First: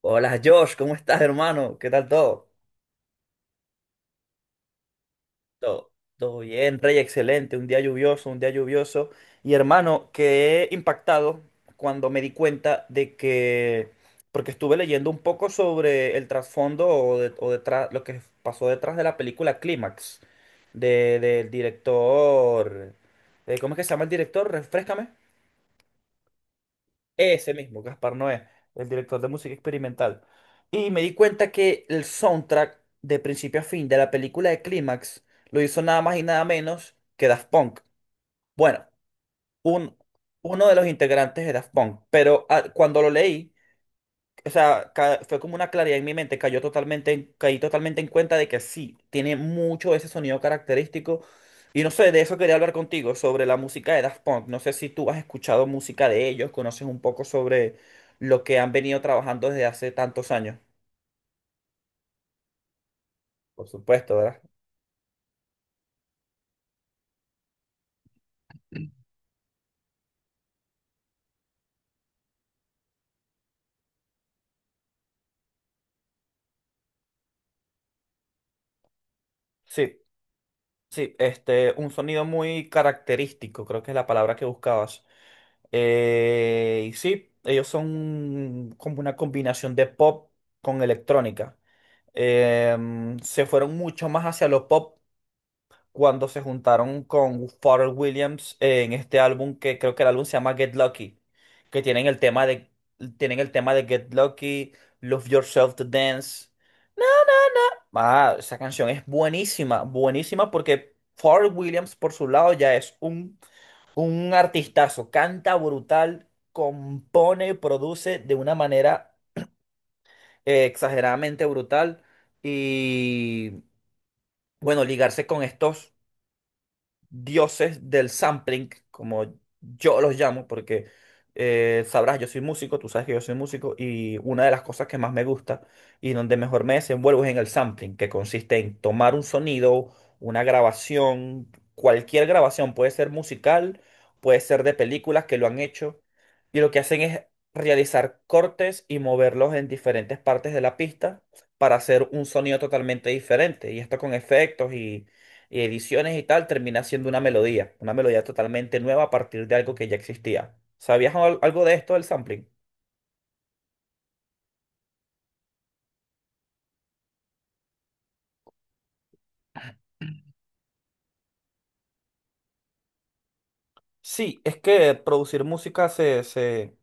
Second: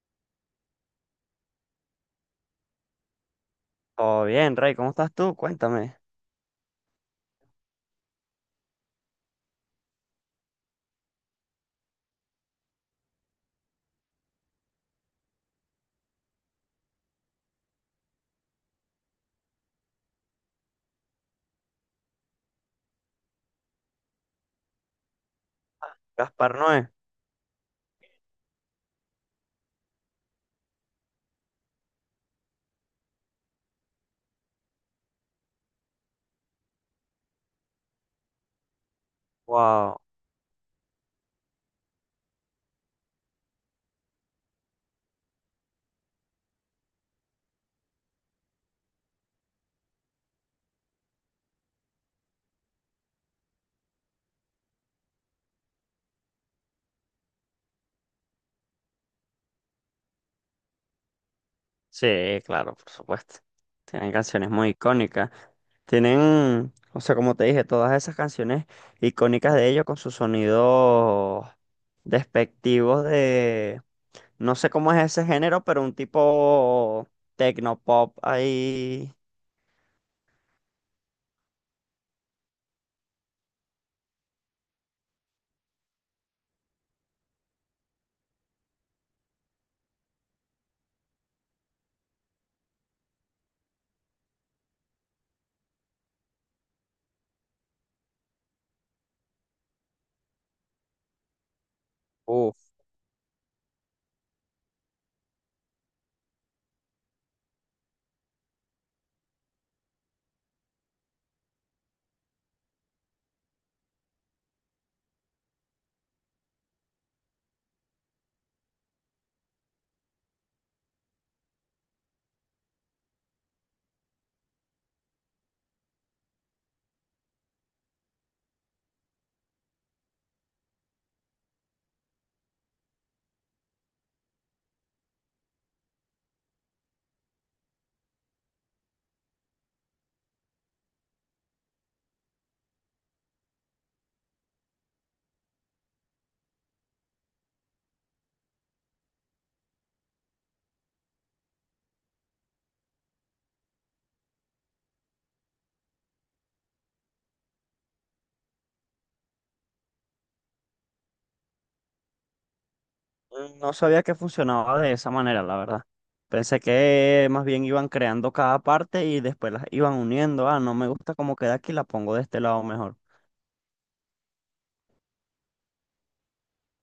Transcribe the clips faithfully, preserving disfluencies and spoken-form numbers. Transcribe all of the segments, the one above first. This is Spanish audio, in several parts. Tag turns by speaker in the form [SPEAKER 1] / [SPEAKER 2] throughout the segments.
[SPEAKER 1] Hola Josh, ¿cómo estás, hermano? ¿Qué tal todo?
[SPEAKER 2] Todo bien, Rey, ¿cómo estás tú?
[SPEAKER 1] Todo.
[SPEAKER 2] Cuéntame.
[SPEAKER 1] Todo bien, Rey, excelente. Un día lluvioso, un día lluvioso. Y hermano, quedé impactado cuando me di cuenta de que, porque estuve leyendo un poco sobre el trasfondo o, de- o detrás, lo que pasó detrás de la película Clímax, de, del director, eh, ¿cómo es que se llama el director? Refréscame.
[SPEAKER 2] Gaspar Noé.
[SPEAKER 1] Ese mismo, Gaspar Noé, el director de música experimental. Y me di cuenta que el soundtrack de principio a fin de la película de Clímax lo hizo nada más y nada menos que Daft Punk. Bueno, un,
[SPEAKER 2] Wow.
[SPEAKER 1] uno de los integrantes de Daft Punk, pero ah, cuando lo leí, o sea, ca- fue como una claridad en mi mente, cayó totalmente, en- caí totalmente en cuenta de que sí, tiene mucho ese sonido característico. Y no sé, de eso quería hablar contigo, sobre la música de Daft Punk. No sé si tú has escuchado música de ellos, conoces un poco sobre lo que han venido trabajando desde hace tantos años.
[SPEAKER 2] Sí, claro, por supuesto.
[SPEAKER 1] Por
[SPEAKER 2] Tienen
[SPEAKER 1] supuesto, ¿verdad?
[SPEAKER 2] canciones muy icónicas. Tienen, o sea, como te dije, todas esas canciones icónicas de ellos con sus sonidos despectivos de, no sé cómo es ese género, pero un tipo tecnopop ahí.
[SPEAKER 1] Sí, sí, este, un sonido muy característico, creo que es la palabra que buscabas. Eh, y sí, ellos son como una combinación de pop con electrónica. Em, se fueron mucho más hacia lo pop cuando se juntaron con Pharrell Williams en este álbum que creo que el álbum se llama Get Lucky, que tienen el tema de tienen el tema de Get Lucky, Love Yourself to Dance. Ah, esa canción es buenísima, buenísima porque Pharrell Williams por su lado ya es un, un artistazo, canta brutal, compone, produce de una manera eh, exageradamente brutal. Bueno, ligarse con estos dioses del sampling, como yo los llamo, porque eh, sabrás, yo soy músico, tú sabes que yo soy músico, y una de las cosas que más me gusta y donde mejor me desenvuelvo es en el sampling, que consiste en tomar un sonido, una grabación, cualquier grabación, puede ser musical, puede ser de películas que lo han hecho, y lo que hacen es realizar cortes y moverlos en diferentes partes de la pista para hacer un sonido totalmente diferente, y esto con efectos y y ediciones y tal, termina siendo una melodía, una melodía totalmente nueva a partir de algo que ya existía. ¿Sabías al- algo de esto del sampling?
[SPEAKER 2] No sabía que funcionaba de esa manera, la verdad. Pensé que más bien iban creando cada parte y después las iban uniendo. Ah, no me gusta cómo queda aquí, la pongo de este lado mejor.
[SPEAKER 1] Sí, es que producir música se, se,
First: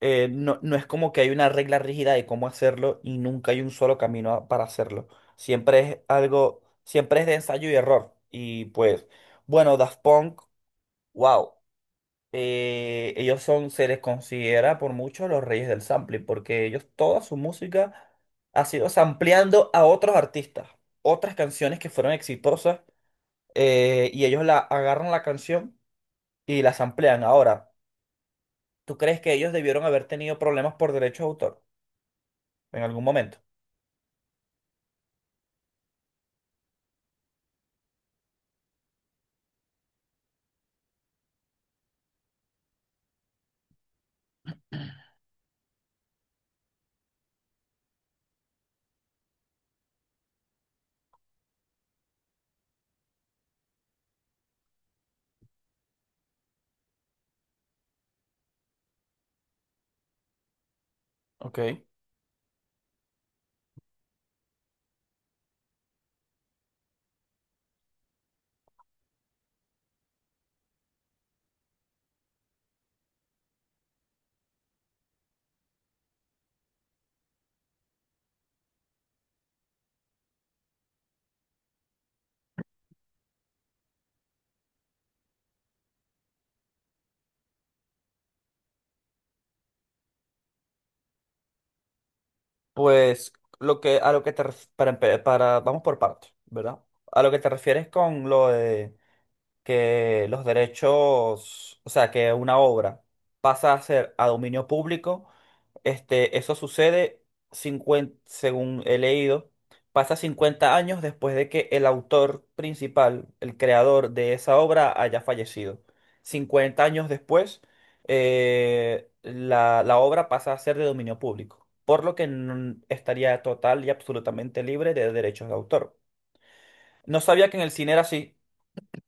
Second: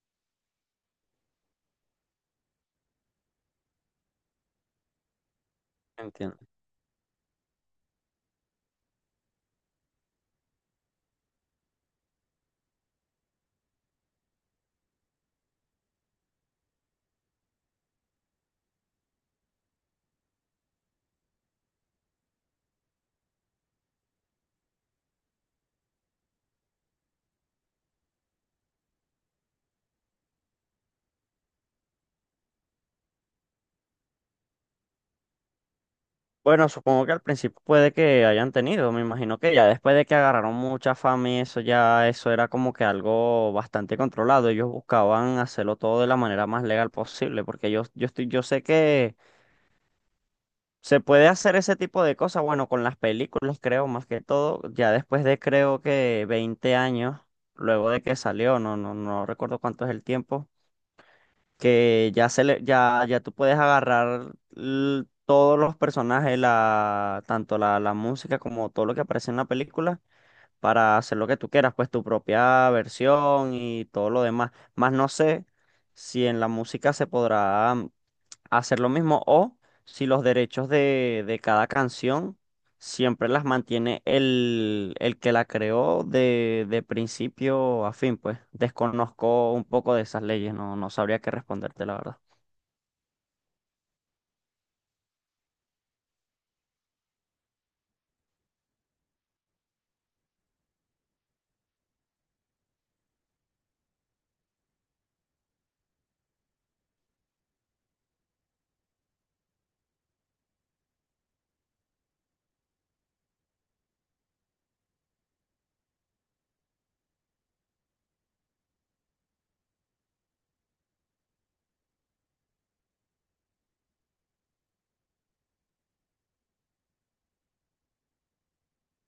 [SPEAKER 1] eh, no, no es como que hay una regla rígida de cómo hacerlo y nunca hay un solo camino a- para hacerlo. Siempre es
[SPEAKER 2] Entiendo.
[SPEAKER 1] algo, siempre es de ensayo y error. Y pues, bueno, Daft Punk, wow. Eh, ellos son, se les considera por mucho los reyes del sampling, porque ellos toda su música ha sido sampleando a otros artistas, otras canciones que fueron exitosas, eh, y ellos la agarran la canción y la samplean. Ahora, ¿tú crees que ellos debieron haber tenido problemas por derecho de autor en algún momento?
[SPEAKER 2] Bueno, supongo que al principio puede que hayan tenido, me imagino que ya después de que agarraron mucha fama y eso ya, eso era como que algo bastante controlado. Ellos buscaban hacerlo todo de la manera más legal posible, porque yo, yo estoy, yo sé que se puede hacer ese tipo de cosas, bueno, con las películas creo, más que todo, ya después de creo que veinte años, luego de que salió, no, no, no recuerdo cuánto es el tiempo,
[SPEAKER 1] Ok.
[SPEAKER 2] que ya se le, ya, ya tú puedes agarrar l- todos los personajes, la, tanto la, la música como todo lo que aparece en la película, para hacer lo que tú quieras, pues tu propia versión y todo lo demás. Más no sé si en la música se podrá hacer lo mismo o si los derechos de, de cada canción siempre las mantiene el, el que la creó de, de principio a fin, pues desconozco un poco de esas leyes, no, no sabría qué responderte, la verdad.
[SPEAKER 1] Pues lo que a lo que te ref- para, empe- para vamos por partes, ¿verdad? A lo que te refieres con lo de que los derechos, o sea, que una obra pasa a ser a dominio público, este, eso sucede cincuenta, según he leído, pasa cincuenta años después de que el autor principal, el creador de esa obra, haya fallecido. Cincuenta años después, eh, la, la obra pasa a ser de dominio público, por lo que n- estaría total y absolutamente libre de derechos de autor. No sabía que en el cine era así.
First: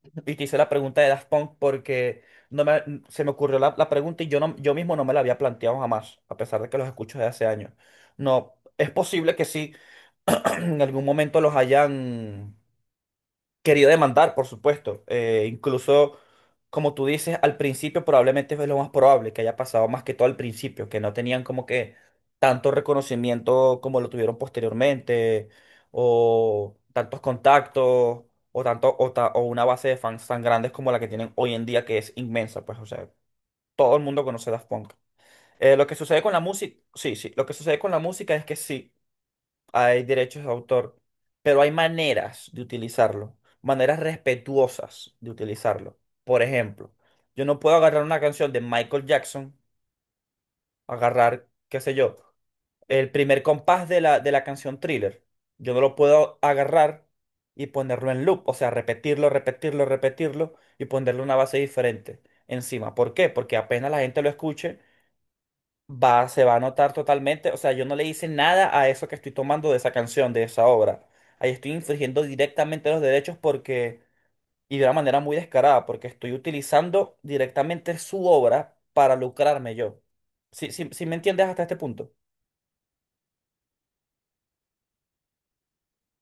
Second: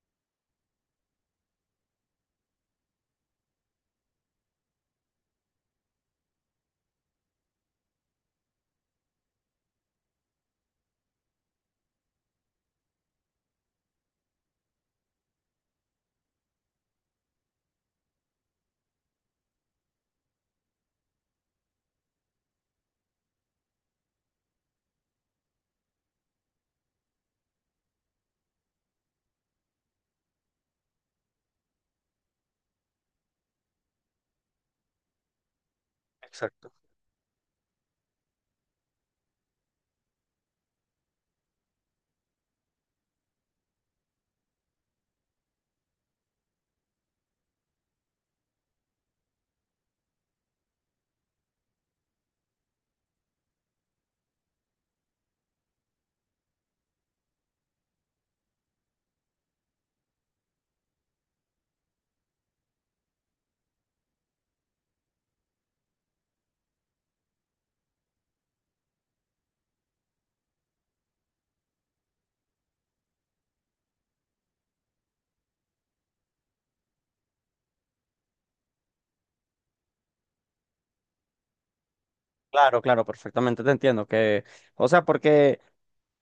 [SPEAKER 1] Y te hice la pregunta de Daft Punk porque no me, se me ocurrió la, la pregunta y yo, no, yo mismo no me la había planteado jamás, a pesar de que los escucho desde hace años. No, es posible que sí, en algún momento los hayan querido demandar, por supuesto. Eh, incluso, como tú dices, al principio probablemente fue lo más probable que haya pasado más que todo al principio, que no tenían como que tanto reconocimiento como lo tuvieron posteriormente, o tantos contactos, o tanto, o, ta- o una base de fans tan grandes como la que tienen hoy en día, que es inmensa, pues, o sea, todo el mundo conoce Daft Punk. Eh, lo que sucede con la
[SPEAKER 2] Exacto.
[SPEAKER 1] música, sí, sí, lo que sucede con la música es que sí hay derechos de autor, pero hay maneras de utilizarlo, maneras respetuosas de utilizarlo. Por ejemplo, yo no puedo agarrar una canción de Michael Jackson, agarrar, qué sé yo, el primer compás de la, de la canción Thriller. Yo no lo puedo agarrar y ponerlo en loop, o sea, repetirlo, repetirlo, repetirlo y ponerle una base diferente encima. ¿Por qué? Porque apenas la gente lo escuche, va, se va a notar totalmente. O sea, yo no le hice nada a eso que estoy tomando de esa canción, de esa obra. Ahí estoy infringiendo directamente los derechos porque, y de una manera muy descarada, porque estoy utilizando directamente su obra para lucrarme yo. Si sí, sí sí me entiendes hasta este punto?
[SPEAKER 2] Claro, claro, perfectamente te entiendo que, o sea, porque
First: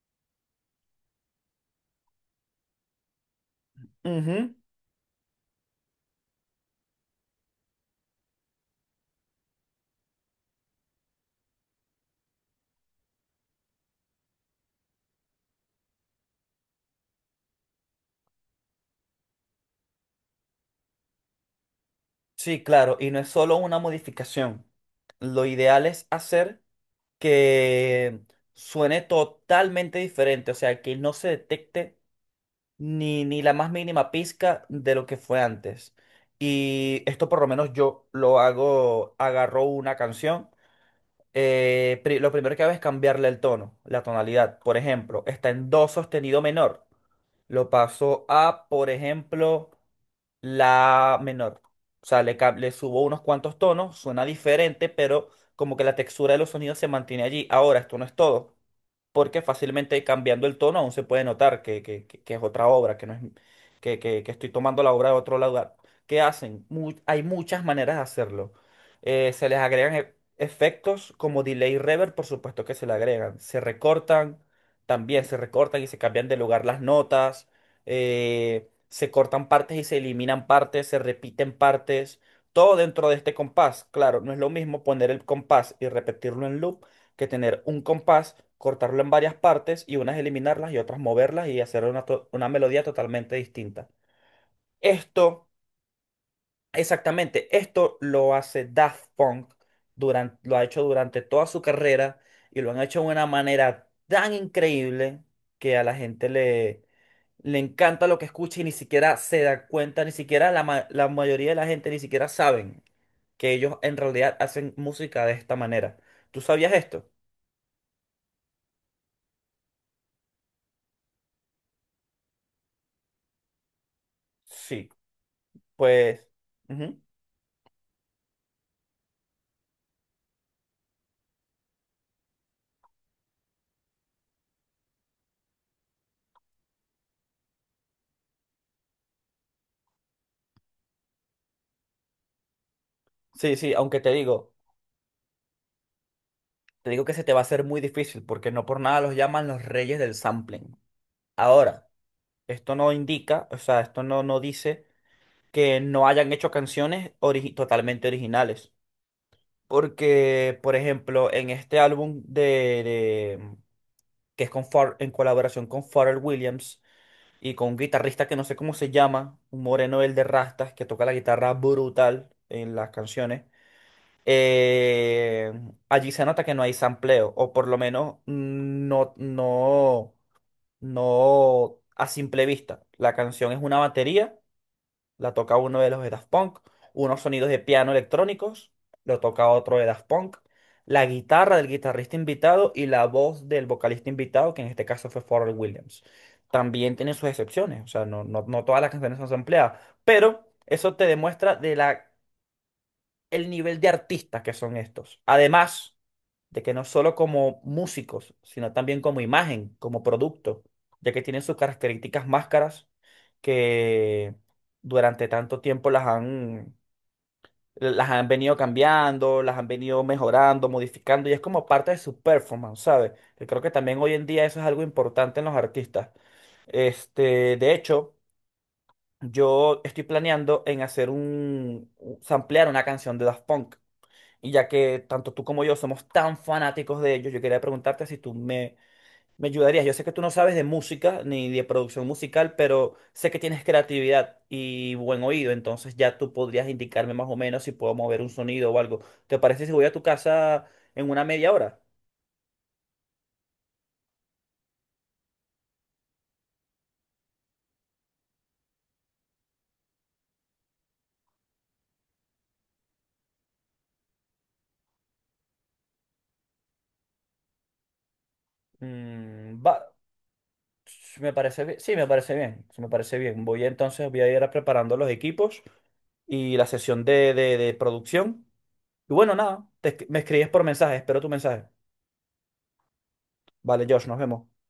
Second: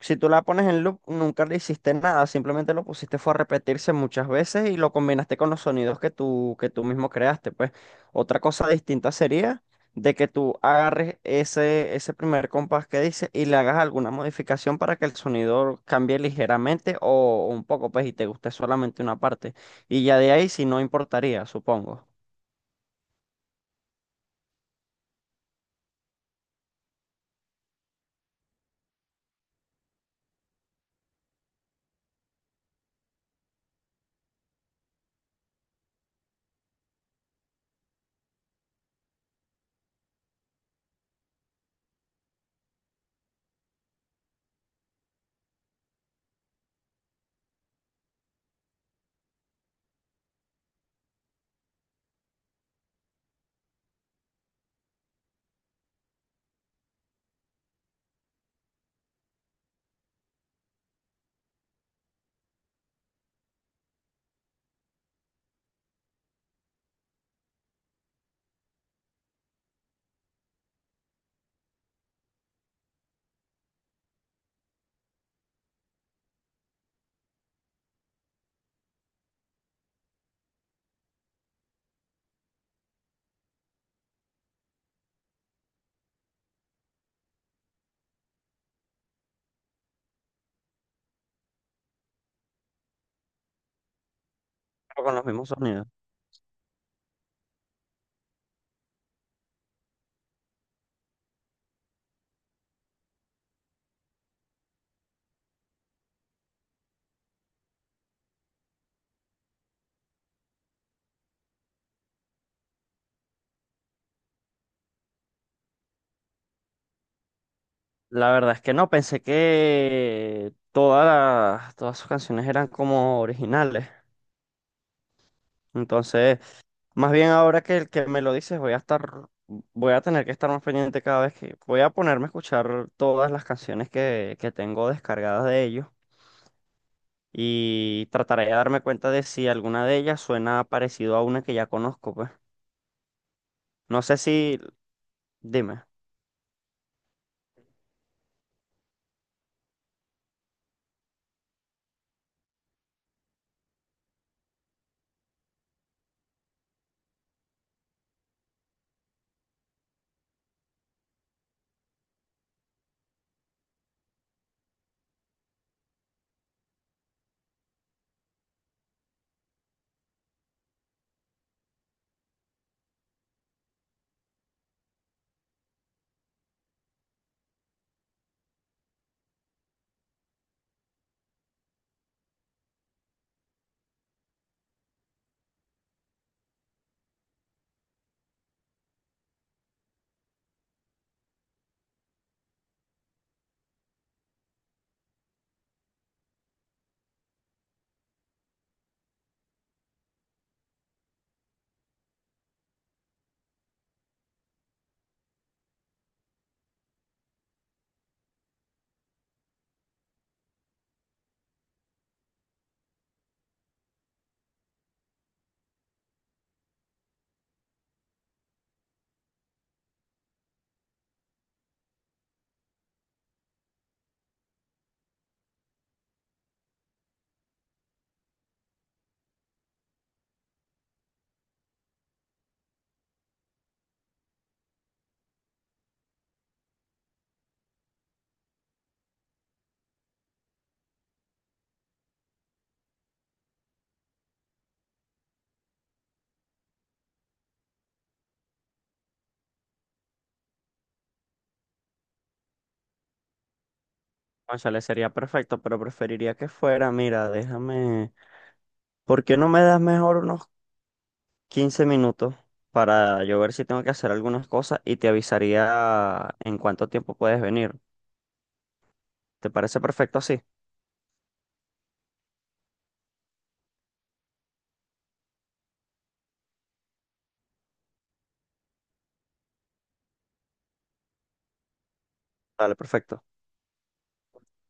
[SPEAKER 2] si tú la pones en loop, nunca le hiciste nada, simplemente lo pusiste fue a repetirse muchas
[SPEAKER 1] Ujú.
[SPEAKER 2] veces y lo combinaste con los sonidos que tú, que tú mismo creaste, pues. Otra cosa distinta sería de que tú agarres ese, ese primer compás que dice y le hagas alguna modificación para que el sonido cambie ligeramente o un poco, pues, y te guste solamente una parte. Y ya de ahí, si no importaría, supongo,
[SPEAKER 1] Sí, claro, y no es solo una modificación. Lo ideal es hacer que suene totalmente diferente, o sea, que no se detecte ni, ni la más mínima pizca de lo que fue antes. Y esto por lo menos yo lo hago, agarro una canción. eh, pri- lo primero que hago es cambiarle el tono, la tonalidad. Por ejemplo, está en do sostenido menor. Lo pasó a, por ejemplo, la menor. O sea, le, ca- le subo unos cuantos tonos, suena diferente, pero como que la textura de los sonidos se mantiene allí. Ahora, esto no es todo, porque fácilmente cambiando el tono aún se puede notar que, que- que- que es otra obra, que no es que, que- que estoy tomando la obra de otro lugar. ¿Qué hacen? Mu- hay muchas maneras de hacerlo. Eh, se les agregan e- efectos como delay reverb, por supuesto que se le agregan. Se recortan también se recortan y se cambian de lugar las notas, eh, se cortan partes y se eliminan partes, se repiten partes, todo dentro de este compás. Claro, no es lo mismo poner el compás y repetirlo en loop que tener un compás, cortarlo en varias partes y unas eliminarlas y otras moverlas y hacer una, to- una melodía totalmente distinta.
[SPEAKER 2] con los
[SPEAKER 1] Esto.
[SPEAKER 2] mismos sonidos.
[SPEAKER 1] Exactamente, esto lo hace Daft Punk, durante, lo ha hecho durante toda su carrera y lo han hecho de una manera tan increíble que a la gente le, le encanta lo que escucha y ni siquiera se da cuenta, ni siquiera la, ma- la mayoría de la gente ni siquiera saben que ellos en realidad hacen música de esta manera. ¿Tú sabías esto?
[SPEAKER 2] La verdad es que no, pensé que todas las- todas sus canciones eran como originales.
[SPEAKER 1] Sí, pues...
[SPEAKER 2] Entonces,
[SPEAKER 1] ujú.
[SPEAKER 2] más bien ahora que el que me lo dices, voy a estar, voy a tener que estar más pendiente cada vez que voy a ponerme a escuchar todas las canciones que, que tengo descargadas de ellos y trataré de darme cuenta de si alguna de ellas suena parecido a una que ya conozco, pues.
[SPEAKER 1] Sí, sí, aunque
[SPEAKER 2] No
[SPEAKER 1] te
[SPEAKER 2] sé si,
[SPEAKER 1] digo,
[SPEAKER 2] dime,
[SPEAKER 1] te digo que se te va a hacer muy difícil porque no por nada los llaman los reyes del sampling. Ahora. Esto no indica, o sea, esto no, no dice que no hayan hecho canciones origi- totalmente originales. Porque, por ejemplo, en este álbum de, de- mm, que es con Pharrell- en colaboración con Pharrell Williams y con un guitarrista que no sé cómo se llama, un moreno el de rastas que toca la guitarra brutal en las canciones, eh, allí se nota que no hay sampleo, o por lo menos mm, no, no, no a simple vista. La canción es una batería la toca uno de los de Daft Punk, unos sonidos de piano electrónicos, lo toca otro de Daft Punk, la guitarra del guitarrista invitado y la voz del vocalista invitado, que en este caso fue Pharrell Williams. También tiene sus excepciones, o sea, no, no, no todas las canciones son sampleadas, pero eso te demuestra de la el nivel de artistas que son estos. Además de que no solo como músicos, sino también como imagen, como producto, ya que tienen sus características máscaras que durante tanto tiempo las han, las han venido cambiando, las han venido mejorando, modificando, y es como parte de su performance, ¿sabes? Que creo que también hoy en día eso es algo importante en los artistas. Este, de hecho, yo estoy planeando en hacer un, un- samplear una canción de Daft Punk. Y ya que tanto tú como yo somos tan fanáticos de ellos, yo quería preguntarte si tú me, me ayudarías. Yo sé que tú no sabes de música ni de producción musical, pero sé que tienes creatividad y buen oído, entonces ya tú podrías indicarme más o menos si puedo mover un sonido o algo. ¿Te parece si voy a tu casa en una media hora?
[SPEAKER 2] le sería perfecto, pero preferiría que fuera, mira, déjame, ¿por qué no me das mejor unos quince minutos para yo ver si tengo que hacer algunas cosas y te avisaría en cuánto tiempo puedes venir? ¿Te
[SPEAKER 1] Mm, va,
[SPEAKER 2] parece perfecto así?
[SPEAKER 1] me parece bien. Sí, me parece bien. Sí, me parece bien. Voy entonces, voy a ir preparando los equipos y la sesión de, de, de producción. Y bueno, nada, te, me escribes por mensaje, espero tu mensaje.
[SPEAKER 2] Dale, perfecto.
[SPEAKER 1] Vale, Josh, nos vemos.